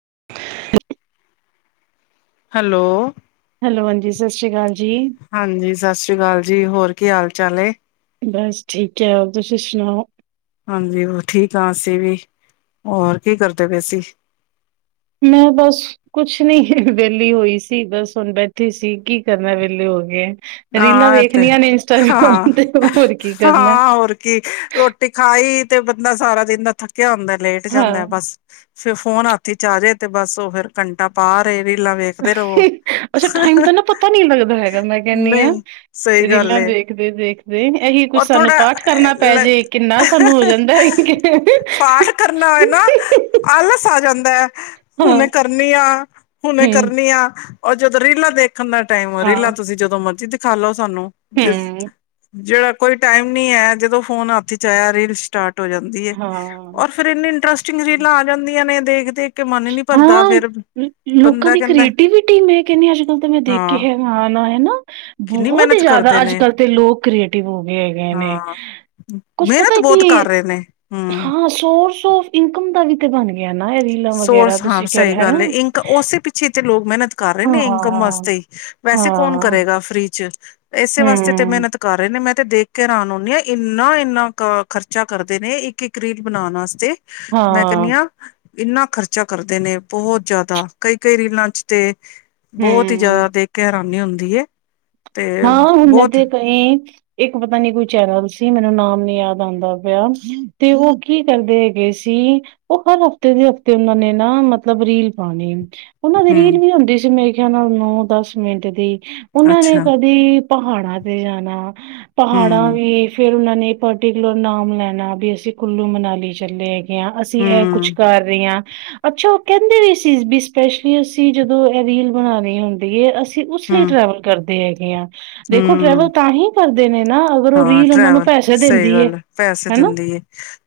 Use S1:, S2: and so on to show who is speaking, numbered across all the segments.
S1: [unintelligible]
S2: Hello.
S1: Hello, ਹਾਂਜੀ ਸਤਿ ਸ੍ਰੀ ਅਕਾਲ ਜੀ।
S2: ਹਾਂਜੀ, ਸਤਿ ਸ੍ਰੀ ਅਕਾਲ ਜੀ। ਹੋਰ ਕੀ ਹਾਲ ਚਾਲ ਏ?
S1: ਬਸ ਠੀਕ ਏ, ਹੋਰ ਤੁਸੀਂ ਸੁਣਾਓ।
S2: ਹਾਂਜੀ, ਉਹ ਠੀਕ ਹਾਂ ਅਸੀਂ ਵੀ, ਹੋਰ ਕੀ ਕਰਦੇ ਪਏ ਸੀ।
S1: ਮੈਂ ਬਸ ਕੁਛ ਨੀ ਵਿਹਲੀ ਹੋਈ ਸੀ, ਬਸ ਹੁਣ ਬੈਠੀ ਸੀ, ਕੀ ਕਰਨਾ ਵਿਹਲੇ ਹੋ ਗਏ। ਰੀਲਾਂ
S2: ਹਾਂ, ਇਹ ਤੇ
S1: ਵੇਖਣੀਆਂ ਨੇ
S2: ਹਾਂ
S1: ਇੰਸਟਾਗ੍ਰਾਮ ਤੇ ਹੋਰ ਕੀ ਕਰਨਾ
S2: -ਹਾਂ, ਹੋਰ ਕੀ, ਰੋਟੀ ਖਾਈ। ਤੇ ਬੰਦਾ, ਸਾਰਾ ਦਿਨਨਾ ਥੱਕ ਉਂਦਾ ਲੇਟ
S1: ਹਾਂ
S2: ਜਾਂਦਾ ਬਸ ਫਿਰ ਫੋਨ ਹਾਥੀ ਚ ਆ ਜੇ, ਤੇ ਬੱਸ ਉਹ ਫਿਰ ਘੰਟਾ ਪਾ ਰਹੇ ਵੀ ਰਿਲਾਂ ਵੇਖਦੇ ਰਹੋ।
S1: ਕਹਿੰਨੀ ਹਾਂ,
S2: ਨਹੀਂ ਸਹੀ ਗੱਲ
S1: ਰੀਲਾਂ
S2: ਏ
S1: ਦੇਖਦੇ-ਦੇਖਦੇ ਇਹੀ ਕੁਛ
S2: ਔਰ
S1: ਸਾਨੂੰ ਪਾਠ ਕਰਨਾ
S2: ਥੋੜਾ
S1: ਪੈਜੇ ਕਿੰਨਾ ਸਾਨੂੰ ਹੋ ਜਾਂਦਾ, ਕਿ
S2: ਪਾਠ ਕਰਨਾ ਹੋਏ ਨਾ ਆਲਸ ਆ ਜਾਂਦਾ ਹੈ। ਹੁਣੇ
S1: ਹਾਂ
S2: ਕਰਨੀ ਆ- ਹੁਣੇ
S1: ਹਮ
S2: ਕਰਨੀ ਆ। ਉਹ ਜਦੋਂ ਰੀਲਾਂ ਦੇਖ ਰੱਖਣ ਦਾ ਟਾਈਮ ਰਿਹਾ।
S1: ਹਾਂ
S2: ਜਦੋਂ ਮਰਜ਼ੀ ਦਿਖਾਲੋ ਸਾਨੂੰ ਜ
S1: ਹਮ
S2: ਜਿਹੜਾ ਕੋਈ ਟਾਈਮ ਨੀ ਐ, ਜਦੋਂ ਫੋਨ ਹੱਥ ਚ ਆਇਆ ਰੀਲ ਸਟਾਰਟ। ਜਾਂਦੀ
S1: ਹਾਂ
S2: ਔਰ ਫੇਰ ਇੰਨੀ ਇੰਟਰਸਟਿੰਗ ਰੀਲਾਂ ਆ ਜਾਂਦੀਆਂ ਨੇ ਦੇਖ-ਦੇਖ
S1: ਹਾਂ। ਲੋਕਾਂ
S2: ਬੰਦਾ
S1: ਦੀ
S2: ਕਹਿੰਦਾ
S1: ਕ੍ਰੀਏਟੀਵਿਟੀ ਮੈਂ ਕਹਿੰਦੀ ਅੱਜ- ਕੱਲ ਤਾਂ, ਮੈਂ ਦੇਖ ਕੇ
S2: ਹਾਂ
S1: ਹੈਰਾਨ ਆਂ। ਹੈਨਾ
S2: ਕਿੰਨੀ
S1: ਬਹੁਤ ਹੀ
S2: ਮਿਹਨਤ
S1: ਜ਼ਿਆਦਾ
S2: ਕਰਦੇ ਨੇ
S1: ਅੱਜ-ਕੱਲ੍ਹ ਤੇ ਲੋਕ ਕ੍ਰੀਏਟਿਵ ਹੋ ਗਏ ਹੈਗੇ ਨੇ,
S2: ਹਾਂ
S1: ਕੁਛ ਪਤਾ
S2: ਮਿਹਨਤ
S1: ਏ
S2: ਬਹੁਤ
S1: ਕਿ
S2: ਕਰ ਰਹੇ ਨੇ ਹਮ
S1: ਹਾਂ ਸੋਰਸ ਔਫ ਇਨਕਮ ਦਾ ਵੀ ਤੇ, ਬਣ ਗਿਆ। ਨਾ, ਇਹ ਰੀਲਾਂ ਮ
S2: ਸੋਰਸ ਹਾਂ ਸਹੀ ਗੱਲ ਏ, ਇਨਕ ਉਸੇ ਪਿੱਛੇ ਤੇ ਲੋਕ ਮਿਹਨਤ ਕਰ ਰਹੇ
S1: ਹਾਂ
S2: ਨੇ, ਇਨਕਮ
S1: ਹਾਂ
S2: ਵਾਸਤੇ ਹੀ ਵੈਸੇ ਕੌਣ ਕਰੇਗਾ ਫ੍ਰੀ'ਚ ਏਸੇ ਵਾਸਤੇ ਤੇ,
S1: ਹੂੰ
S2: ਮਿਹਨਤ ਕਰ ਰਹੇ ਨੇ ਮੈਂ ਤੇ ਦੇਖ ਕੇ ਹੈਰਾਨ ਹੂੰਨੀ ਹਾਂ, ਇੰਨਾ- ਇੰਨਾ ਖਰਚਾ ਕਰਦੇ ਨੇ, ਇੱਕ-ਇੱਕ ਰੀਲ ਬਣਾਉਣ ਵਾਸਤੇ। ਮੈਂ ਕਹਿੰਨੀ
S1: ਹਾਂ
S2: ਆਂ ਇੰਨਾ ਖਰਚਾ ਕਰਦੇ ਨੇ, ਬਹੁਤ ਜ਼ਿਆਦਾ ਕਈ- ਕਈ ਰੀਲਾਂ' ਚ ਤੇ, ਬਹੁਤ ਹੀ
S1: ਹੂੰ
S2: ਜ਼ਿਆਦਾ ਦੇਖਿਆ ਨੀ ਹੁੰਦੀ ਹੈ। ਤੇ
S1: ਹਾਂ, ਹੁਣ
S2: ਬਹੁਤ
S1: ਤੇ ਗਏ। ਇੱਕ ਪਤਾ ਨੀ ਕੋਈ ਚੈਨਲ ਸੀ, ਮੈਨੂੰ ਨਾਮ ਨੀ ਯਾਦ ਆਉਂਦਾ ਪਿਆ ਤੇ, ਉਹ ਕੀ ਕਰਦੇ ਹੈਗੇ ਸੀ, ਉਹ ਹਰ ਹਫ਼ਤੇ ਦੇ ਹਫ਼ਤੇ ਉਹਨਾ ਨੇ ਨਾ ਮਤਲਬ ਰੀਲ ਪਾਣੀ। ਉਹਨਾਂ ਦੀ
S2: ਹਮ
S1: ਰੀਲ ਵੀ ਹੁੰਦੀ ਸੀ। ਮੇ ਕਿਆ ਓਹਨਾ ਨੂੰ ਦਸ ਮਿੰਟ ਦੀ
S2: ਅੱਛਾ।
S1: ਦੀ ਪਹਾੜਾਂ ਤੇ ਜਾਨਾ। ਪਹਾੜਾਂ
S2: ਹਮ
S1: ਵੀ ਫੇਰ ਉਹਨਾਂ ਨੇ ਪਰਟੀਕੁਲਰ ਨਾਮ ਲੈਣਾ ਵੀ, ਅਸੀਂ ਕੁੱਲੂ ਮਨਾਲੀ ਚੱਲੇ ਹੈਗ ਆ, ਅਸੀਂ ਇਹ ਕੁਛ
S2: ਹਮ
S1: ਕਰ ਰਹੇ ਹਾਂ। ਅੱਛਾ। ਉਹ ਕਹਿੰਦੇ ਵੀ ਸੀ, ਵੀ ਸਪੈਸ਼ਲੀ ਅਸੀਂ ਜਦੋਂ ਇਹ ਰੀਲ ਬਣਾਣੀ ਹੁੰਦੀ ਹੈ, ਅਸੀ ਉਸ ਲਈ
S2: ਹਮ
S1: ਟਰੈਵਲ ਕਰਦੇ। ਤੇ, ਆ ਦੇਖੋ
S2: ਹਮ
S1: ਟਰੈਵਲ ਤਾਂ ਹੀ ਕਰਦੇ ਨੇ। ਨਾ ਅਗਰ ਉਹ
S2: ਹਾਂ
S1: ਰੀਲ ਉਹਨਾਂ ਨੂੰ
S2: ਟਰੈਵਲ
S1: ਪੈਸੇ
S2: ਸਹੀ
S1: ਦਿੰਦੀ ਏ
S2: ਗੱਲ ਪੈਸੇ
S1: ਹਨਾ।
S2: ਦਿੰਦੀ ਹੈ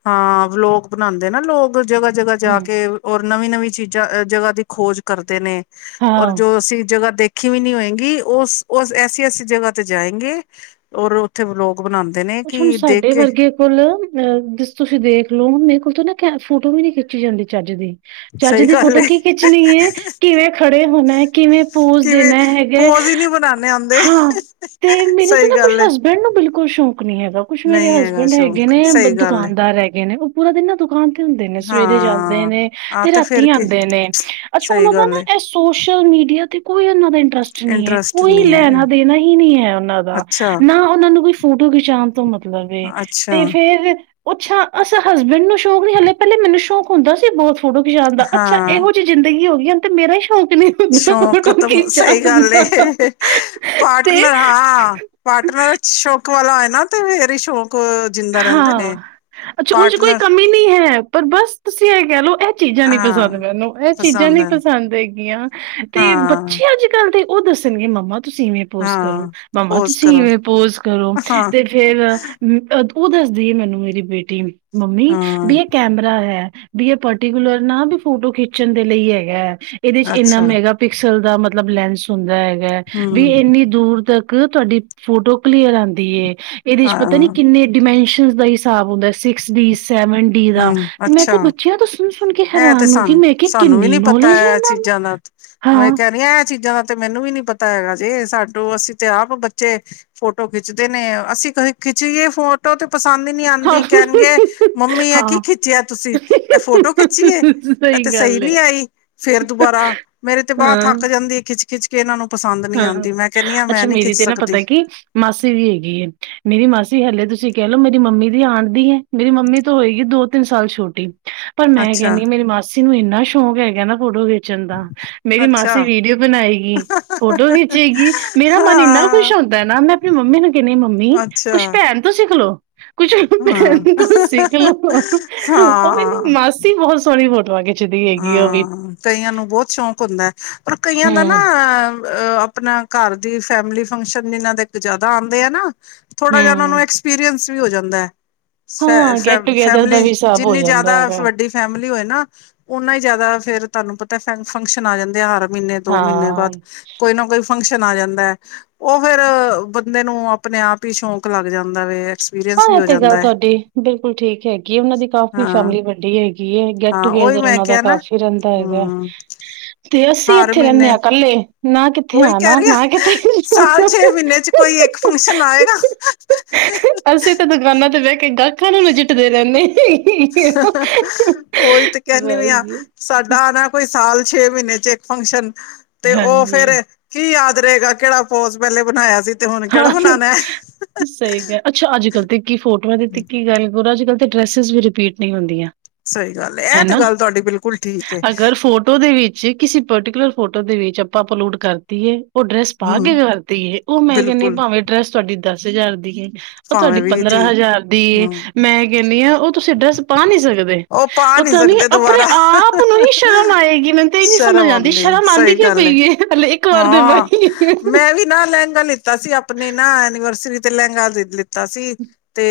S2: ਹਾਂ ਲੋਕ ਬਣਾਉਂਦੇ ਨਾ ਲੋਕ ਜਗ੍ਹਾ ਜਗ੍ਹਾ
S1: ਹੂੰ।
S2: ਜਾ ਕੇ ਔਰ ਨਵੀਂ ਨਵੀਂ ਚੀਜ਼ਾਂ ਜਗ੍ਹਾ ਦੀ ਖੋਜ ਕਰਦੇ ਨੇ ਔਰ
S1: ਹਾਂ।
S2: ਜੋ ਅਸੀਂ ਜਗ੍ਹਾ ਦੇਖ ਦੇਖੀ ਵੀ ਨਹੀਂ ਹੋਏਗੀ ਉਹ ਉਹ ਐਸੀ ਐਸੀ ਜਗ੍ਹਾ ਤੇ ਜਾਏਗੇ ਔਰ ਤੇ ਵਲੌਗ
S1: ਕੁੱਛ ਹੁਣ ਸਾਡੇ ਵਰਗੇ ਕੋਲ ਅਹ ਜਿਸ ਤੁਸੀਂ ਦੇਖ ਲੋ ਮੇਰੇ ਕੋਲ ਤਾਂ ਨਾ ਫੋਟੋ ਵੀ ਨੀ ਖਿੱਚੀ ਜਾਂਦੀ ਚੱਜ ਦੀ ਚਜ
S2: ਸਹੀ
S1: ਦੀ
S2: ਗੱਲ
S1: ਫੋਟੋ
S2: ਏ
S1: ਕੀ ਖਿੱਚਣੀ ਹੈ ਕਿਵੇਂ ਖੜੇ ਹੋਣਾ ਕਿਵੇਂ ਪੂਜ
S2: ਕਿਵੇਂ
S1: ਦੇਣਾ ਹੈਗਾ
S2: ਪੋਜ ਹੀ ਨਹੀਂ ਬਣਾਉਣੇ ਆਉਂਦੇ
S1: ਹਾਂ ਤੇ ਮੇਰੇ ਤੇ
S2: ਸਹੀ
S1: ਨਾ ਕੁਛ
S2: ਗੱਲ ਏ
S1: ਹਸਬੈਂਡ ਨੂੰ ਬਿਲਕੁਲ ਸ਼ੌਕ ਨੀ ਹੈਗਾ ਕੁੱਛ ਮੇਰੇ
S2: ਨਹੀਂ ਹੈਗਾ
S1: ਹਸਬੈਂਡ ਹੈਗੇ
S2: ਸ਼ੌਕ
S1: ਨੇ
S2: ਸਹੀ ਗੱਲ ਏ
S1: ਦੁਕਾਨਦਾਰ ਹੈਗੇ ਨੇ ਪੂਰਾ ਦਿਨ ਨਾ ਦੁਕਾਨ ਤੇ ਹੁੰਦੇ ਨੇ ਸਵੇਰੇ ਜਾਂਦੇ
S2: ਹਾਂ
S1: ਨੇ
S2: ਆਹ
S1: ਤੇ
S2: ਫੇਰ
S1: ਰਾਤੀ
S2: ਕੀ
S1: ਆਦੇ ਨੇ ਅੱਛਾ
S2: ਸਹੀ
S1: ਉਹਨਾਂ ਦਾ
S2: ਗੱਲ ਏ
S1: ਨਾ ਇਹ ਸੋਸ਼ਲ ਮੀਡੀਆ ਤੇ ਕੋਈ ਉਹਨਾਂ ਦੇ ਟਰਸਟ ਨਹੀਂ ਹੈ
S2: ਇੰਟਰਸਟ
S1: ਕੋਈ
S2: ਨਹੀਂ
S1: ਲੈਣਾ
S2: ਹੈ
S1: ਦੇਣਾ ਹੀ ਨਹੀਂ ਹੈ ਉਹਨਾਂ ਦਾ
S2: ਅੱਛਾ
S1: ਨਾ ਉਹਨਾਂ ਨੂੰ ਕੋਈ ਫ਼ੋਨ ਸ਼ਾਮ ਤੋਂ ਮਤਲਬ
S2: ਅੱਛਾ
S1: ਤੇ ਫੇਰ ਉਹੱਛਾ ਅਸ ਹਸਬੈਂਡ ਨੂੰ ਸ਼ੌਕ ਨੀ ਹਾਲੇ ਪਹਿਲੇ ਮੈਨੂੰ ਸ਼ੌਕ ਹੁੰਦਾ ਸੀ ਬਹੁਤ ਫੋਟੋ ਖਿਚਾਣ ਦਾ ਅੱਛਾ
S2: ਹਾਂ
S1: ਇਹੋ ਜਿਹੀ ਜ਼ਿੰਦਗੀ ਹੋ ਤੇ ਮੇਰਾ ਹੀ ਸ਼ੌਕ ਨੀ ਹੁੰਦਾ
S2: ਸ਼ੌਕ
S1: ਫੋਟੋ
S2: ਖਤਮ ਸਹੀ
S1: ਖਿਚਾਣ
S2: ਗੱਲ
S1: ਦਾ। ਤੇ
S2: ਪਾਰਟਨਰ ਹਾਂ ਪਾਰਟਨਰ ਸ਼ੌਂਕ ਵਾਲਾ ਨਾ ਤੇ ਫੇਰੀ ਸ਼ੌਕ ਜਿੰਦਾ ਰਹਿੰਦੇ
S1: ਹਾਂ
S2: ਨੇ
S1: ਅੱਛਾ ਉਝ ਕੋਈ
S2: ਪਾਰਟਨਰ
S1: ਕਮੀ ਨਹੀਂ ਹੈ ਪਰ ਬਸ ਤੁਸੀਂ ਇਹ ਕਹਿ ਲਓ ਇਹ ਚੀਜ਼ਾਂ ਨੀ ਪਸੰਦ
S2: ਹਾਂ
S1: ਮੈਨੂੰ ਇਹ ਚੀਜ਼ਾਂ
S2: ਪਸੰਦ
S1: ਨ
S2: ਹੈ
S1: ਪਸੰਦ ਹੈ। [unintelligible] ਤੇ
S2: ਹਾਂ
S1: ਬੱਚੇ ਅੱਜ ਕੱਲ੍ਹ ਦੇ ਉਹ ਦੱਸਣਗੇ ਮੰਮਾ ਤੁਸੀਂ ਇਵੇਂ ਪੋਜ ਕਰੋ
S2: ਹਾਂ
S1: ਮਾਮਾ
S2: ਪੋਜ
S1: ਤੁਸੀਂ
S2: ਕਰੋ
S1: ਇਵੇਂ ਪੋਜ ਕਰੋ
S2: ਹਾਂ
S1: ਤੇ ਫੇਰ ਉਹ ਦੱਸਦੀ ਹੈ ਮੈਨੂੰ ਮੇਰੀ ਬੇਟੀ ਮੰਮੀ
S2: ਹਾਂ
S1: ਵੀ ਇਹ ਕੈਮਰਾ ਹੈ ਵੀ ਇਹ ਪਰਟੀਕੂਲਰ ਨਾ ਵੀ ਫੋਟੋ ਖਿੱਚਣ ਦੇ ਲਈ ਹੈਗਾ। ਇਹਦੇ ਚ ਇੰਨਾ
S2: ਅੱਛਾ
S1: ਮੈਗਾ ਪਿਕਸ ਚਲ ਦਾ ਮਤਲਬ ਲੈਂਸ ਹੁੰਦਾ ਹੈਗਾ। ਵੀ
S2: ਹਮ
S1: ਇੰਨੀ ਦੂਰ ਤੱਕ ਤੁਹਾਡੀ ਫੋਟੋ ਕਲੀਅਰ ਆਉਂਦੀ ਏ ਇਹਦੇ ਚ
S2: ਹਾਂ
S1: ਪਤਾ ਨੀ ਕਿੰਨੇ ਪੈਨਸ਼ਨ ਦਾ ਹੀ ਹਿਸਾਬ ਹੁੰਦਾ ਸਿਕਸ ਡੀ ਸੈਵਨ ਡੀ ਦਾ
S2: ਹਮ
S1: ਤੇ ਮੈਂ
S2: ਅੱਛਾ
S1: ਤੇ ਬੱਚਿਆਂ ਤੋਂ ਸੁਣ ਸੁਣ ਕੇ
S2: ਇਹ ਤੇ
S1: ਹੈਰਾਨ ਨੂੰ ਕਿ
S2: ਸਾਨੂੰ
S1: ਮੈਂ ਕਿ
S2: ਸਾਨੂੰ ਵੀ
S1: ਕਿੰਨੀ
S2: ਨੀ ਪਤਾ
S1: ਨੌਲੇਜ ਆ
S2: ਹੈ ਇਹ
S1: ਇਹਨਾਂ ਨੂੰ
S2: ਚੀਜ਼ਾਂ ਦਾ ਮੈਂ
S1: ਹਾਂ
S2: ਕਹਿ ਰਹੀ ਇਹ ਚੀਜ਼ਾਂ ਦਾ ਤੇ ਮੈਨੂੰ ਵੀ ਨੀ ਪਤਾ ਹੈਗਾ ਜੇ ਸਾਨੂੰ ਅਸੀਂ ਤੇ ਆਪ ਬੱਚੇ ਫੋਟੋ ਖਿੱਚਦੇ ਨੇ ਅਸੀਂ ਕ ਖਿੱਚੀਏ ਫੋਟੋ ਤੇ ਪਸੰਦ ਹੀ ਨਹੀਂ
S1: ਹਾਂ
S2: ਆਉਂਦੀ ਕਹਿਣਗੇ ਮੰਮੀ ਕੀ
S1: ਹਾਂ
S2: ਖਿੱਚਿਆ ਤੁਸੀਂ ਇਹ ਫੋਟੋ ਖਿੱਚੀਏ ਇਹ ਤੇ ਸਹੀ
S1: ਗੱਲ
S2: ਨੀ
S1: ਹੈ
S2: ਆਈ ਫਿਰ ਦੁਬਾਰਾ ਮੇਰੇ ਤੇ ਬਾਂਹ ਥੱਕ
S1: ਹਾਂ
S2: ਜਾਂਦੀ ਖਿੱਚ ਖਿੱਚ ਕੇ ਇਹਨਾਂ ਨੂੰ ਪਸੰਦ ਨਹੀਂ
S1: ਹਾਂ
S2: ਆਉਂਦੀ ਮੈਂ ਕਹਿੰਦੀ ਹਾਂ ਮੈਂ
S1: ਅੱਛਾ
S2: ਨਹੀਂ
S1: ਮੇਰੀ
S2: ਖਿੱਚ
S1: ਤੇ ਨਾ
S2: ਸਕਦੀ
S1: ਪਤਾ ਕਿ ਮਾਸੀ ਵੀ ਹੈਗੀ ਹੈ ਮੇਰੀ ਮਾਸੀ ਹਲੇ ਤੁਸੀਂ ਕਹਿ ਲੋ ਮੇਰੀ ਮੰਮੀ ਦੀ ਆਣਦੀ ਹੈ ਮੇਰੀ ਮੰਮੀ ਤੋਂ ਹੋਏਗੀ ਦੋ ਤਿੰਨ ਸਾਲ ਛੋਟੀ ਪਰ ਮੈਂ
S2: ਅੱਛਾ
S1: ਕਹਿੰਦੀ ਹੈ ਮੇਰੀ ਮਾਸੀ ਨੂੰ ਇੰਨਾ ਸ਼ੌਕ ਹੈਗਾ ਨਾ ਫੋਟੋ ਖਿੱਚਣ ਦਾ ਮੇਰੀ
S2: ਅੱਛਾ
S1: ਮਾਸੀ ਵੀਡੀਓ ਬਣਾਈ ਹੈਗੀ ਫੋਟੋ ਖਿੱਚੇਗੀ ਮੇਰਾ ਮਨ ਇੰਨਾ ਖੁਸ਼
S2: ਹਾਂ
S1: ਹੁੰਦਾ ਨਾ ਮੈਂ ਆਪਣੀ ਮੰਮੀ ਨੂੰ ਕਹਿੰਣੀ ਮੰਮੀ
S2: ਅੱਛਾ
S1: ਕੁਛ ਭੈਣ ਤੋਂ ਸਿੱਖਲੋ ਕੁਛ
S2: ਹਾਂ
S1: ਸਿੱਖ ਲੋਓ ਉਹ
S2: ਹਾਂ
S1: ਮੇਰੀ ਮਾਸੀ ਬਹੁਤ ਸੋਹਣੀ ਬਹੁਤੀ
S2: ਹਾਂ ਕਈਆਂ ਨੂੰ ਬਹੁਤ ਸ਼ੌਕ ਹੁੰਦਾ ਪਰ ਕਈਆਂ ਦਾ ਨਾ
S1: ਹੂੰ।
S2: ਅਹ ਆਪਣਾ ਘਰ ਦੀ ਫੈਮਿਲੀ ਫੰਕਸ਼ਨ, ਇਹਨਾਂ ਦੇ ਜ਼ਿਆਦਾ ਆਉਂਦੇ ਆ ਨਾ ਥੋੜਾ ਜਿਹਾ ਉਹਨਾ ਨੂੰ ਐਕਪੀਰੀਅੰਸ ਵੀ ਹੋ ਜਾਂਦਾ ਐ।
S1: ਹੂੰ ਹਾਂ ਗੈਟ ਟੂਗੇੈਦਰ ਦਾ
S2: ਫੈਮਿਲੀ
S1: ਵੀ ਹਿਸਾਬ ਹੋ
S2: ਜਿੰਨੀ ਜ਼ਿਆਦਾ
S1: ਜਾਂਦਾ ਹੈਗਾ।
S2: ਵੱਡੀ ਫੈਮਿਲੀ ਹੋਏ ਨਾ ਉਨਾ ਹੀ ਜ਼ਿਆਦਾ ਫਿਰ ਤੁਹਾਨੂੰ ਪਤਾ ਫੰਕਸ਼ਨ ਆ ਜਾਂਦੇ, ਹਰ ਮਹੀਨੇ ਦੋ ਮਹੀਨੇ
S1: ਹਾਂ,
S2: ਬਾਅਦ ਕੋਈ ਨਾ ਕੋਈ ਫੰਕਸ਼ਨ ਆ ਜਾਂਦਾ ਐ, ਉਹ ਫੇਰ ਬੰਦੇ ਨੂੰ ਆਪਣੇ ਆਪ ਹੀ ਸ਼ੌਂਕ ਲੱਗ ਜਾਂਦਾ ਵ
S1: ਹਾਂ,
S2: ਐਕਸਪੀਰੀਅੰਸ ਵੀ
S1: ਇਹ
S2: ਹੋ
S1: ਤੇ ਗੱਲ
S2: ਜਾਂਦਾ ਹੈ
S1: ਤੁਹਾਡੀ ਬਿਲਕੁਲ ਠੀਕ ਹੈਗੀ ਆ, ਉਹਨਾਂ ਦੀ ਕਾਫ਼ੀ
S2: ਹਾਂ
S1: ਫੈਮਿਲੀ ਵੱਡੀ ਹੈਗੀ। ਕੀ ਗੈਟ
S2: ਹਾਂ ਉਹੀ
S1: ਟੂਗੇਦਰ
S2: ਮੈਂ
S1: ਉਹਨਾਂ ਦਾ
S2: ਕਿਹਾ ਨਾ
S1: ਕਾਫੀ ਰਹਿੰਦਾ ਹੈਗਾ,
S2: ਹਮ
S1: ਤੇ ਅਸੀਂ
S2: ਹਰ
S1: ਇੱਥੇ ਰਹਿੰਦੇ
S2: ਮਹੀਨੇ
S1: ਹਾਂ ਇਕੱਲੇ। ਨਾ ਕਿੱਥੇ
S2: ਉਹੀ ਕਹਿ
S1: ਆਣਾ
S2: ਰਹੀ ਆ,
S1: ਨਾ ਕਿੱਥੇ
S2: ਸਾਲ ਛੇ ਮਹੀਨੇ ਚ ਕੋਈ ਇੱਕ ਫੰਕਸ਼ਨ ਆਏਗਾ ਨਾ।
S1: ਅਸੀਂ ਤੇ ਦੁਕਾਨਾਂ ਤੇ ਬਹਿ ਕੇ ਦਾ ਅੱਖਾਂ ਨੂੰ ਮਜਿੱਟਦੇ ਰਹਿੰਦੇ
S2: ਉਹੀ ਤੇ ਕਹਿੰਦੀ ਵੀ ਆ,
S1: ਬਸ
S2: ਸਾਡਾ ਨਾ ਕੋਈ ਸਾਲ ਛੇ ਮਹੀਨੇ ਚ ਇੱਕ ਫੰਕਸ਼ਨ ਤੇ, ਉਹ
S1: ਹਾਂਜੀ
S2: ਫੇਰ ਕੀ ਯਾਦ ਧਰੇਗਾ ਕਿਹੜਾ ਪੋਜ ਪਹਿਲੇ ਬਇਆ ਸੀ। ਤੇ ਹੁਣ ਕਿਹੜਾ
S1: ਹਾਂ
S2: ਬਣਾਉਣਾ ਹੈ।
S1: ਸਹੀ ਕਿਹਾ, ਅੱਛਾ ਅੱਜ ਕੱਲ੍ਹ ਤੇ ਕੀ ਫੋਟੋਆਂ ਦੀ ਕੀ ਗੱਲ ਹੋਰ ਅੱਜ ਕੱਲ ਤੇ ਡਰਸਿਸ ਵੀ ਰਿਪੀਟ ਨਹੀਂ ਹੁੰਦੀਆਂ।
S2: ਸਹੀ ਗੱਲ ਇਹ ਤੇ
S1: ਹੈਨਾ,
S2: ਗੱਲ ਤੁਹਾਡੀ ਬਿਲਕੁਲ ਠੀਕ ਹੈ
S1: ਅਗਰ ਫੋਟੋ ਦੇ ਵਿੱਚ ਕਿਸੇ ਪਰਟੀਕੁਲਰ ਫੋਟੋ ਦੇ ਵਿੱਚ ਆਪਾਂ ਅਪਲੋਡ ਕਰਤੀ ਏ ਉਹ ਡਰੈਸ ਪਾ ਕੇ
S2: ਹਮ
S1: ਕਰਤੀਏ, ਉਹ ਮੈਂ ਕਿੰਨੀ
S2: ਬਿਲਕੁਲ
S1: ਭਾਵੇਂ ਡਰੈੱਸ ਤੁਹਾਡੀ ਦਸ ਹਜ਼ਾਰ ਦੀ ਆਂ। ਉਹ ਤੁਹਾਡੀ
S2: ਭਾਵੇਂ ਵੀਹ
S1: ਪੰਦਰਾਂ
S2: ਦੀ
S1: ਹਜ਼ਾਰ ਦੀ,
S2: ਹਮ
S1: ਮੈਂ ਕਿੰਨੀਆਂ ਉਹ ਤੁਸੀਂ ਡਰੈੱਸ ਪਾ ਨਹੀਂ ਸਕਦੇ,
S2: ਉਹ ਪਾ ਨਹੀਂ
S1: ਪਤਾ ਨੀ
S2: ਸਕਦੇ
S1: ਆਪਣੇ
S2: ਦੁਬਾਰਾ
S1: ਆਪ ਨੂੰ ਹੀ ਸ਼ਰਮ ਆਏਗੀ, ਮੈਨੂੰ ਤਾਂ ਇਹ ਨਹੀਂ ਸਮਝ
S2: ਸ਼ਰਮ
S1: ਆਉਂ
S2: ਆਉਂਦੀ
S1: ਸ਼ਰਮ ਆਉਂਦੀ
S2: ਸਹੀ
S1: ਕਿਉ
S2: ਗੱਲ ਹੈ
S1: ਪਈ ਆ, ਹਲੇ ਇੱਕ ਵਾਰ ਤੇ
S2: ਹਾਂ
S1: ਪਾਈ ਆ।
S2: [unintelligible] ਤਾ ਸੀ, ਆਪਣੇ ਨਾ ਐਨੀਵਰਸਰੀ ਤੇ ਲਹਿੰਗਾ ਲਿੱਤਾ ਸੀ, ਤੇ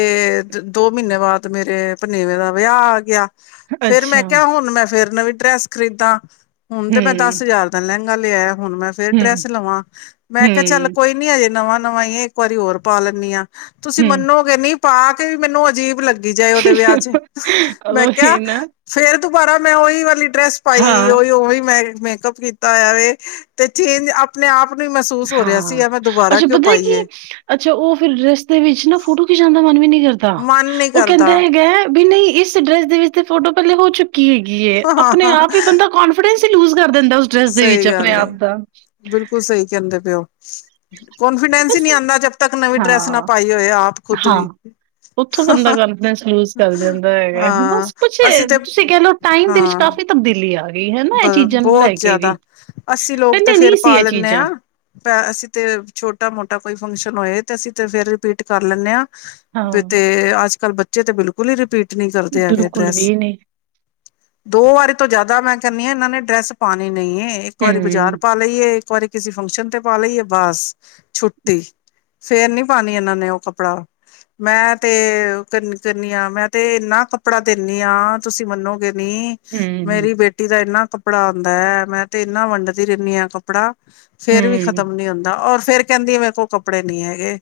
S2: ਦੋ ਮਹੀਨੇ ਬਾਅਦ ਮੇਰੇ ਭਨੇਵੇ ਦਾ ਵਿਆਹ ਆ ਗਿਆ। ਫੇਰ ਮੈਂ
S1: ਅੱਛਾ ਹੂੰ
S2: ਕਿਹਾ, ਹੁਣ ਮੈਂ ਫੇਰ ਨਵੀ ਟਰੈਸ ਖਰੀਦਾਂ ਹੁਣ ਤੇ ਮੈਂ ਦਸ
S1: ਹੂੰ
S2: ਹਜ਼ਾਰ ਦਾ ਲੈ [unintelligible] ਹੁਣ ਮੈਂ ਫੇਰ ਡਰੈਸ ਲਵਾਂ ਮੈਂ ਕਿਹਾ ਚੱਲ
S1: ਹੂੰ
S2: ਕੋਈ ਨੀ ਹਜੇ ਨਵਾਂ ਨਵਾ ਈਏ ਇੱਕ ਵਾਰੀ ਹੋਰ ਪਾ ਲੈਂਦੀ ਹਾਂ। ਤੁਸੀਂ
S1: ਹੂੰ
S2: ਮਨੋਗੇ ਨਹੀਂ ਪਾ ਕੇ ਵੀ ਮੈਨੂੰ ਅਜੀਬ ਲੱਗੀ ਦੇ ਵਿਆਹ ਚ, ਮੈਂ ਕਿਹਾ,
S1: ਉਹੀ ਨਾ
S2: ਫੇਰ ਦੁਬਾਰਾ ਮੈਂ ਉਹੀ ਵਾਲੀ, ਡਰੈਸ
S1: ਹਾਂ
S2: ਪਾਈ ਉਹੀ ਉਹੀ ਮੈਂ ਮੇਕਅਪ ਕੀਤਾ ਹੋਇਆ ਵੇ ਤੇ ਚੇਂਜ ਆਪਣੇ ਆਪ ਨੂੰ ਹੀ ਮਹਿਸੂਸ ਹੋ ਰਿਹਾ
S1: ਹਾਂ,
S2: ਸੀ ਮੈਂ ਦੁਬਾਰਾ
S1: ਅੱਛਾ
S2: ਕਿਉਂ
S1: ਪਤਾ ਕੀ
S2: ਪਾਈਏ
S1: ਅੱਛਾ ਉਹ ਫਿਰ ਡਰੈਸ ਦੇ ਵਿੱਚ ਨਾ ਫੋਟੋ ਖਿਚਾਉਣ ਦਾ ਮਨ ਵੀ ਨੀ ਨੀ ਕਰਦਾ
S2: ਮਨ ਨੀ
S1: ਉਹ
S2: ਕਰਦਾ
S1: ਕਹਿੰਦਾ ਹੈਗਾ ਵੀ ਨਹੀਂ ਇਸ ਡਰੈਸ ਦੇ ਵਿੱਚ ਫੋਟੋ ਪਹਿਲੇ ਹੋ ਚੁੱਕੀ ਕੀਏ ਕੀਏ ਆਪਣੇ
S2: ਹਾਂ
S1: ਆਪ ਹੀ ਬੰਦਾ ਕੋਂਨਫੀਡੈਂਸ ਤੇ ਲੁ ਕਰ ਦਿੰਦਾ ਉਸ ਡਰੈਸ ਦੇ ਵਿੱਚ
S2: ਸਹੀ
S1: ਆਪਣੇ
S2: ਗੱਲ
S1: ਆਪ
S2: ਏ
S1: ਦਾ
S2: ਬਿਲਕੁਲ ਸਹੀ ਕਹਿੰਦੇ ਪਿਓ ਡਰੈਸ ਨਾ
S1: ਹਾਂ,
S2: ਪਾਈ ਹੋਏ ਆਪ ਖੁਦ ਵੀ
S1: ਹਾਂ ਉੱਥੋਂ ਬੰਦਾ ਕਾਨਫੀਡੈਂਸ ਲੂਜ ਕਰ ਜਾਂਦਾ ਹੈਗਾ।
S2: ਹਾਂ
S1: ਬਸ ਕੁਛ
S2: ਅਸੀਂ ਤੇ
S1: ਤੁਸੀਂ ਕਹਿ ਲਓ ਟਾਈਮ ਦੇ ਵਿੱਚ
S2: ਹਾਂ
S1: ਕਾਫੀ ਤਬਦੀਲੀ ਆ ਗ ਹਨਾ
S2: ਬ
S1: ਇਹ ਚੀਜ਼ਾਂ ਨੂੰ ਲੈ
S2: ਬਹੁਤ
S1: ਕੇ ਵੀ,
S2: ਜ਼ਿਆਦਾ ਅਸੀਂ ਲੋਕ ਤੇ
S1: ਕਹਿੰਦੇ
S2: ਫੇਰ
S1: ਨਹੀਂ ਸੀ
S2: ਪਾ
S1: ਇਹ
S2: ਲੈਂਦੇ
S1: ਚੀਜ਼ਾਂ
S2: ਹਾਂ ਅਸੀਂ ਤੇ ਛੋਟਾ -ਮੋਟਾ ਕੋਈ ਫੰਕਸ਼ਨ ਹੋਏ ਤੇ ਅਸੀਂ ਤੇ ਫੇਰ ਰਿਪੀਟ ਕਰ ਲੈਂਦੇ ਹਾਂ ਵੀ ਤੇ
S1: ਹਾਂ
S2: ਅੱਜ- ਕੱਲ੍ਹ ਬੱਚੇ ਚ ਤਾਂ ਬਿਲਕੁਲ ਹੀ ਰਿਪੀਟ ਨਹੀਂ ਕਰਦੇ ਹੈਗੇ
S1: ਬਿਲਕੁਲ
S2: ਡਰੈਸ।
S1: ਵੀ ਨਹੀਂ
S2: ਦੋ ਵਾਰੀ ਤੋਂ ਜ਼ਿਆਦਾ ਮੈਂ ਕਰਨੀ ਹੈ। ਇਹਨਾਂ ਨੇ ਡਰੈਸ ਪਾਉਣੀ ਨਹੀਂ ਹੈ। ਇੱਕ ਵਾਰੀ ਬਾਜ਼ਾਰ
S1: ਹੂੰ,
S2: ਪਾ ਲਈਏ ਵਾਰੀ ਕਿਸੇ ਫੰਕਸ਼ਨ ਤੇ ਪਾ ਲਈਏ ਬਸ। ਛੁੱਟੀ, ਫੇਰ ਨੀ ਪਾਣੀ ਇਹਨਾਂ ਨੇ ਉਹ ਕੱਪੜਾ ਮੈਂ ਤੇ ਕਰਨੀ ਆ ਮੈਂ ਤੇ ਇੰਨਾ ਕੱਪੜਾ ਦਿੰਦੀ ਆ ਤੁਸੀਂ ਮੰਨੋਗੇ ਨੀ
S1: ਹੂੰ,
S2: ਮੇਰੀ ਬੇਟੀ ਇੰਨਾ ਕੱਪੜਾ ਆਉਂਦਾ ਹੈ ਮੈਂ ਤੇ ਇਨਾ ਵੰਡਦੀ ਰਹਿੰਦੀ ਹਾਂ ਕੱਪੜਾ ਫੇਰ ਵੀ
S1: ਹੂੰ।
S2: ਖਤਮ ਨੀ ਹੁੰਦਾ। ਔਰ ਫੇਰ ਕਹਿੰਦੀ ਆ ਮੇਰੇ ਕੋਲ ਕੱਪੜੇ ਨੀ ਹੈਗੇ।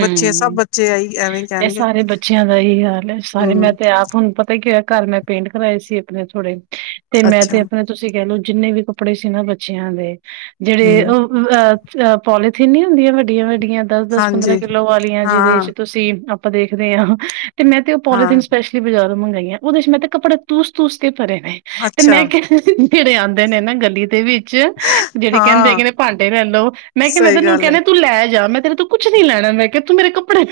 S2: ਬੱਚੇ ਸਭ ਬੱਚੇ ਆਈ ਐਵੇਂ
S1: ਇਹ
S2: ਕਹਿਣਗੇ
S1: ਸਾਰੇ ਬੱਚਿਆਂ ਦਾ ਹੀ ਹਾਲ ਹੈ। ਸਾਰੇ ਮੈਂ
S2: ਹਮ
S1: ਤੇ ਆਪ ਹੁਣ ਪਤਾ ਹੀ ਕਿ ਹੋਇਆ ਘਰ ਮੈਂ ਪੇਂਟ ਕਰਵਾਏ ਸੀ ਆਪਣੇ ਥੋੜੇ ਤੇ ਮੈਂ ਤੇ
S2: ਅੱਛਾ
S1: ਆਪਣਾ ਤੁਸੀਂ ਕਹਿਲਓ ਜਿੰਨੇ ਵੀ ਕੱਪੜੇ ਸੀ ਨਾ ਬੱਚਿਆਂ ਦੇ ਜਿਹੜੇ
S2: ਹਮ
S1: ਉਹ ਅਹ ਅਹ ਪੋਲੀਥੀਨ ਨਹੀਂ ਹੁੰਦੀਆਂ ਵੱਡੀਆਂ- ਵੱਡੀਆਂ ਆਂ ਦੱਸ -ਦੱਸ ਪੰਦਰਾਂ
S2: ਹਾਂਜੀ
S1: ਕਿੱਲੋ ਵਾਲੀਆਂ ਜਿਹਦੇ
S2: ਹਾਂ
S1: ਚ ਤੁਸੀਂ ਆਪਾਂ ਦੇਖਦੇ ਹਾਂ ਤੇ ਮੈਂ ਤੇ ਉਹ
S2: ਹਾਂ
S1: ਪੋਲੀਥਨ ਸਪੈਸ਼ਲੀ ਬਜ਼ਾਰ ਮੰਗਾਈ ਉਹਦੇ 'ਚ ਮੈਂ ਕੱੜਾ ਤੂਸ- ਤੂਸ ਤੇ ਭਰੇ ਨੇ ਤੇ
S2: ਅੱਛਾ
S1: ਮੈਂ ਕਹਿੰ ਸੀ ਖਿੜੇ ਆਉਂਦੇ ਨੇ ਨਾ ਗਲੀ ਤੇ ਵੀ ਜਿਹੜੇ ਕਹਿੰਦੇ,
S2: ਹਾਂ
S1: ਕਹਿੰਦੇ ਭਾਂਡੇ ਲੈ ਲਓ ਮੈਂ ਕਹਿੰਦਾ
S2: ਸਹੀ
S1: ਤੈਨੂੰ
S2: ਗੱਲ ਏ
S1: ਕਹਿੰਦੇ ਤੂੰ ਲੈ ਜਾ ਮੈਂ ਤੁ ਕੁਛ ਨੀ ਲੈਣਾ ਮੈਂ ਕਿਹਾ ਤੂੰ ਮੇਰੇ ਕੱਪੜੇ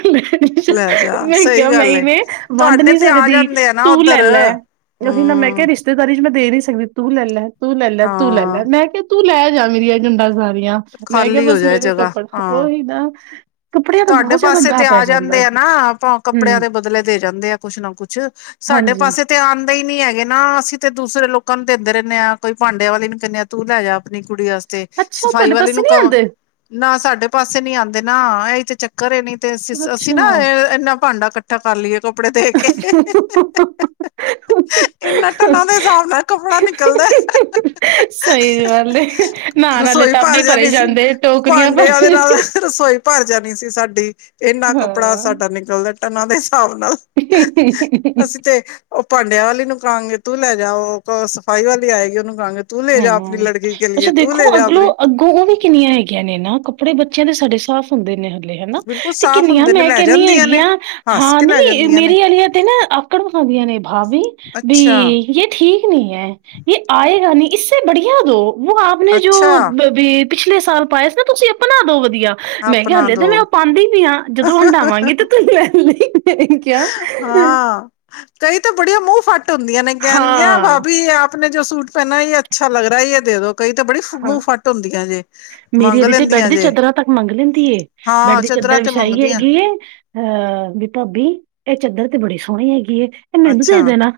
S2: ਲੈ ਜਾ
S1: ਮੈਂ
S2: ਸਹੀ
S1: ਕਿਹਾ
S2: ਗੱਲ ਏ
S1: ਮੈਂਨੇ ਵੰਡ
S2: ਤੁਹਾਡੇ
S1: ਨੀ
S2: ਤੇ ਆ
S1: ਸਕਦੀ।
S2: ਜਾਂਦੇ ਆ ਨਾ
S1: ਤੂੰ
S2: ਉੱਧਰ
S1: ਲੈ -ਲੈ ਉਹੀ ਨਾ ਮੈਂ ਕਿਹਾ
S2: ਹੂੰ
S1: ਰਿਸ਼ਤੇਦਾਰੀ ਚ ਮੈਂ ਦੇ ਨਹੀਂ ਸਕਦੀ ਸਕਦੀ ਤੂੰ ਲੈ ਲੈ ਤੂੰ ਲੈ ਲੈ ਤੂੰ ਲੈ ਲੈ
S2: ਹਾਂ
S1: ਮੈਂ ਕਿਹਾ ਤੂੰ ਤੂੰ ਲੈ ਜਾ ਮਰੀਏੰਡਾ ਸਾਰ ਮੈਂ ਕਿਹਾ
S2: ਖਾਲੀ ਹੋ
S1: ਬਸ
S2: ਜਾਏ
S1: ਮੇਰੇ
S2: ਜਗ੍ਹਾ
S1: ਕੱਪੜਾ
S2: ਹਾਂ
S1: ਉਹੀ ਨਾ ਹਾਂ
S2: ਤੁਹਾਡੇ ਪਾਸੇ ਤੇ ਆ ਜਾਂਦੇ ਆ ਨਾ ਆਪਾਂ ਕੱਪੜਿਆਂ
S1: ਹੂੰ
S2: ਦੇ ਬਦਲੇ ਦੇ ਜਾਂਦੇ ਆ ਕੁਛ ਨਾ ਕੁਛ ਸਾਡੇ
S1: ਹਾਂਜੀ
S2: ਪਾਸੇ ਤੇ ਆਉਂਦੇ ਹੀ ਨੀ ਹੈਗੇ ਨਾ ਅਸੀਂ ਤੇ ਦੂਸਰੇ ਲੋਕਾਂ ਨੂੰ ਦਿੰਦੇ ਰਹਿੰਦੇ ਆ ਕੋਈਾਂਡੇ ਵਾਲੀ ਨੀ ਕਿੰਨਦੇਾਂ ਤੂੰ ਲੈ ਜਾ ਆਪਣੀ ਕੁੜੀ ਵਾਸਤੇ
S1: ਅੱਛਾ
S2: ਸਫ਼ਾਈ
S1: ਤੁਹਾਡੇ
S2: ਵਾਲੇ
S1: ਪਾਸੇ
S2: ਨੂੰ
S1: ਨੀ
S2: ਕ
S1: ਆਂਦੇ
S2: ਨਾ ਸਾਡੇ ਪਾਸੇ ਨੀ ਆਉਂਦੇ ਨਾ ਚੱਕਰ ਇਹ ਨਹੀਂ ਤੇ ਅਸੀਂ ਅਸੀਂ ਨਾ
S1: ਅੱਛਾ।
S2: ਇਨਾ ਭਾਂਡਾ ਇਕੱਠਾ ਕਰ ਲਈਏ ਸੁਪੜੇ ਦੇ ਕੇ ਇਨਾਂ ਨਾਂ ਦੇ ਹਿਸਾਬ ਨਾਲ ਕੱਪੜਾ ਨਿਕਲਦਾ
S1: ਸਹੀ ਗੱਲ ਏ ਨਾਣ ਆਲੇ
S2: ਰਸੋਈ
S1: ਟੱਬ
S2: ਭਰ
S1: ਹੀ ਭਰੇ
S2: ਜਾਂਣੀ ਸੀ
S1: ਜਾਂਦੇ ਟੋਕਰੀਆਂ
S2: ਭਾਂਡਿਆਂ ਉਹਦੇ
S1: ਭਰੇ
S2: ਨਾਲ ਰਸੋਈ ਭਰ ਜਾਣੀ ਸੀ ਸਾਡੀ ਇੰਨਾ ਕੱਪੜਾ
S1: ਹਾਂ।
S2: ਸਾਡਾ ਨਿਕਲਦਾ ਟਨਾ ਹਿਸਾਬ ਨਾਲ ਅਸੀਂ ਤੇ ਉਹ ਭਾਂਡਿਆਂ ਵਾਲੀ ਨੂੰਕਾਾਂਗੇ ਤੂੰ ਲੈ ਜਾਓ ਸਫ਼ਾਈ ਵਾਲੀ ਆਏਗੀ ਉਹਨੂੰ ਕਹਾਂਗੇ ਤੂੰ ਲੈ ਜਾ
S1: ਹਮ
S2: ਆਪਣੀ
S1: ਹਮ
S2: ਲੜਕੀ ਕੇ
S1: ਅੱਛਾ
S2: ਲਈ ਤੂੰ
S1: ਦੇਖੋ
S2: ਲੈ ਜਾ
S1: ਅਗਲੋਂ
S2: ਆਪਣੀ
S1: ਅੱਗੋਂ ਉਹ ਵੀ ਕਿੰਨੀਆਂ ਹੈਗੀਆਂ ਨੇ ਨਾ ਕੱਪੜੇ ਬੱਚਿਆਂ ਦੇ ਸਡੇ ਸਾਫ਼ ਹੁੰਦੇ ਨੇ ਹਨ ਹਨਾ
S2: ਬਿਲਕੁਲ
S1: ਤੇ
S2: ਸਾਫ਼
S1: ਕਿੰਨੀਆਂ
S2: ਹੁੰਦੇ ਨੇ
S1: ਮੈਂ
S2: ਲੈ
S1: ਕਹਿੰਦੀ
S2: ਜਾਂਦੀਆਂ ਨੇ
S1: ਹੈਗੀਆਂ
S2: ਹੱਸ
S1: ਹਾਂ
S2: ਕੇ ਲੈ
S1: ਨੀ
S2: ਜਾਂਦੀਆਂ ਨੇ
S1: ਮੇਰੀ ਵਾਲੀਆਂ ਤੇ ਨਾ ਆਕੜ ਵਿਖਾਦੀਆਂ ਨੇ ਭਾਵੀ ਵੀ
S2: ਅੱਛਾ
S1: ਯ ਠੀਕ ਨੀ ਹੈ ਇਹ ਆਏਗਾ ਨੀ ਇਸੇ ਬੜੀਆਂ ਦੋ ਉਹ ਆਪ ਨੇ ਜੋ
S2: ਅੱਛਾ
S1: ਪਿਛਲੇ ਸਾਲ ਪਾਏ ਸੀ ਨਾ ਤੁਸੀਂ ਆਪਣਾ ਦੋ ਆ ਮੈਂ ਕਿਹਾ
S2: ਆਪਣਾ
S1: ਹਾਲੇ ਤਾਂ
S2: ਦੋ
S1: ਮੈਂ ਉਹ ਪਾਉਦੀ ਨ ਆਾਂ ਜਦੋਂ ਹੰਡਾਵਾਂਗੇ ਤੇ ਤੁਸੀਂ ਰਹਿਣ ਲਈ ਮੈਂ ਕਿਹਾ
S2: ਹਾਂ ਕਈ ਤਾਂ ਬੜੀਆ ਮੂੰਹ ਫਾਟ ਟ ਹੁੰਦੀਆਂ ਨੇ ਕਹਿਣਗੀਆਂ
S1: ਹਾਂ,
S2: ਭਾਬੀ ਆਪ ਆਪ ਜ ਜੋ ਸੂਟ ਪਹਿਨਾ ਹੈ ਅੱਛਾ ਲੱਗ ਰਹਾ ਹੈ ਜ ਦੇ ਦੋ ਕਈ ਤਾਂ ਬੜੀ ਮੂੰਹ
S1: ਹਾਂ
S2: ਫੱਟ ਹੁੰਦੀਆਂ ਜੇ
S1: ਮੇਰੀ
S2: ਮੰਗ
S1: ਇਹਦੀ ਤੇ ਬੈਡ
S2: ਲੈਂਦੀਆਂ
S1: ਦੀ
S2: ਜੇ
S1: ਚਾਦਰਾਂ ਤੱਕ ਮੰਗ ਲੈਂਦੀ ਬੈਡ
S2: ਹਾਂ
S1: ਦੀ
S2: ਚਦਰਾਂ
S1: ਚਾਦਰ
S2: ਤੇ
S1: ਵਿਛਾਈ
S2: ਮੰਗਦੀਆਂ
S1: ਹੈਗੀ ਅਹ ਵੀ ਭਾਬੀ ਇਹ ਚਾਦਰ ਤੇ ਬੜੀ ਸੋਹਣੀ ਹੈਗੀ ਏ ਇਹ ਮੈਨੂੰ
S2: ਅੱਛਾ
S1: ਦੇ ਦੇਣਾ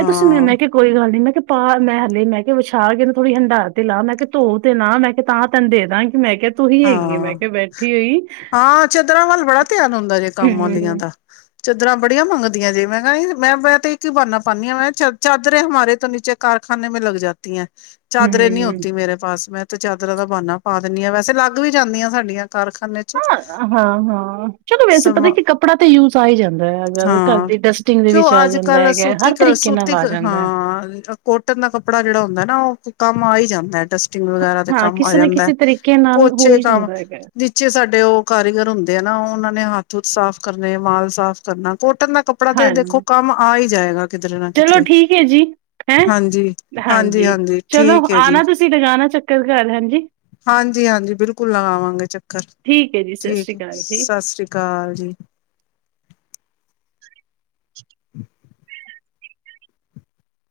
S1: ਇਹ ਤੁਸੀਂ ਮੈਂ ਕਿਹਾ ਕੋਈ ਗੱਲ ਨੀ ਮੈਂ ਪਾ ਮੈਂ ਹਲੇ ਮੈਂ ਕਿਹਾ ਵਿਛਾ ਕੇ ਥੋੜੀ ਹੰਡਾ ਤੇ ਲਾ ਮੈਂ ਕਿਹਾ ਧੋ ਲਾ ਮੈਂ ਕਿਹਾ ਤਾਂ ਤੈਨੂੰ ਦੇ ਦਾਂ
S2: ਹਾਂ ਹਾਂ ਚਾਦਰਾਂ ਵੱਲ ਬੜਾ ਧਿਆਨ ਹੁੰਦਾ ਜੇ ਕੰਮ ਵਾਲੀਆਂ
S1: ਹੂੰ
S2: ਦਾ ਚਾਦਰਾਂ ਬੜੀਆਂ ਮੰਗਦੀਆਂ ਜੇ ਮੈਂ ਕਿਹਾ ਮੈਂ ਮੈਂ ਤੇ ਇੱਕ ਹੀ ਬਾਨਨਾ ਪਾਉਂਦੀ ਹਾਂ ਮੈਂ ਚਾਦਰੇ ਹਮਾਰੇ ਤੋਂ ਨੀਚੇ ਕਾਰਖਾਨੇ ਮ ਲਗ ਜਾਤੀ ਹੈ ਚਾਦਰੇ ਨਹੀਂ
S1: ਹੂੰ
S2: ਹੋਤੀ ਮੇਰੇ ਪਾਸ ਮੈਂ ਚਾਦਰਾਂ ਦਾ ਬਾਨਾ ਪਾ ਦਿੰਦੀ ਆ ਵੈਸੇ ਲ ਲੱਗ ਵੀ ਜਾਂਦੀਆਂ ਸਾਡੀਆਂ ਕਾਰਖਾਨੇ ਚ
S1: ਹਾਂ ਹਾਂ ਹਾਂ ਚਲੋ ਵੈਸੇ ਪਤਾ
S2: ਸਮਾ
S1: ਕਿ ਕੱਪੜਾ ਤੇ ਯੂਜ ਆ ਹੀ ਜਾਂਦਾ ਹੈ ਅਗਰ ਘਰ
S2: ਹਾਂ
S1: ਦੀ ਡਸਟਿੰਗ ਦੇ
S2: ਕਿਉ
S1: ਵਿੱਚ ਆ
S2: ਅੱਜ
S1: ਜਾਂਦਾ
S2: ਕੱਲ
S1: ਹੈਗਾ
S2: ਸੂਤੀ
S1: ਹਰ ਤਰੀਕੇ ਨਾਲ
S2: ਸੂਤੀ
S1: ਆ ਜਾਂਦਾ ਹੈ
S2: ਹਾਂ ਕੋਟਨ ਦਾ ਕੱਪੜਾ ਜਿਹੜਾ ਹੁੰਦਾ ਨਾ ਉਹ ਕੰਮ ਆਈ ਜਾਂਦਾ ਡਸ
S1: ਹਾਂ ਕਿਸੇ ਨਾ ਕਿਸੇ ਤਰੀਕੇ ਨਾਲ ਹੋ
S2: ਉਛੇ
S1: ਹੀ
S2: ਕੰਮ
S1: ਜਾਂਦਾ ਹੈਗਾ
S2: ਨੀਚੇ ਸਾਡੇ ਉਹ ਕਾਰੀਗਰ ਹੁੰਦੇ ਆ ਨਾ ਉਹ ਉਹਨਾਂ ਨੇ ਹੱਥ ਹੱਥ ਸਾਫ਼ ਕਰਨੇ ਮਾਲ ਸਾਫ਼ ਕਰਨਾ ਕੋਟਨ ਦਾ ਕੱਪੜਾ ਤੇ ਦੇਖੋ
S1: ਹਾਂਜੀ
S2: ਕੰਮ ਆਏ ਜਾਏਗਾ ਕਿਧਰੇ ਨਾ
S1: ਚਲੋ
S2: ਕਿਧਰੇ
S1: ਠੀਕ ਹੈ ਜੀ ਹੈਂ
S2: ਹਾਂਜੀ
S1: ਹਾਂਜੀ ਚਲੋ
S2: ਠੀਕ ਹੈ ਜੀ
S1: ਆਣਾ ਤੁਸੀਂ ਲਗਾਉਣਾ ਚੱਕਰ ਘਰ ਹਾਂਜੀ
S2: ਹਾਂਜੀ ਹਾਂਜੀ ਬਿਲਕੁਲ ਲਗਾਵਾਂਗੇ ਚੱਕਰ
S1: ਠੀਕ ਹੈ ਜੀ ਸਤਿ
S2: ਠੀਕ
S1: ਸ਼੍ਰੀ
S2: ਹੈ
S1: ਅਕਾਲ ਜੀ
S2: ਸਤਿ ਸ੍ਰੀ ਅਕਾਲ ਜੀ ਹਮ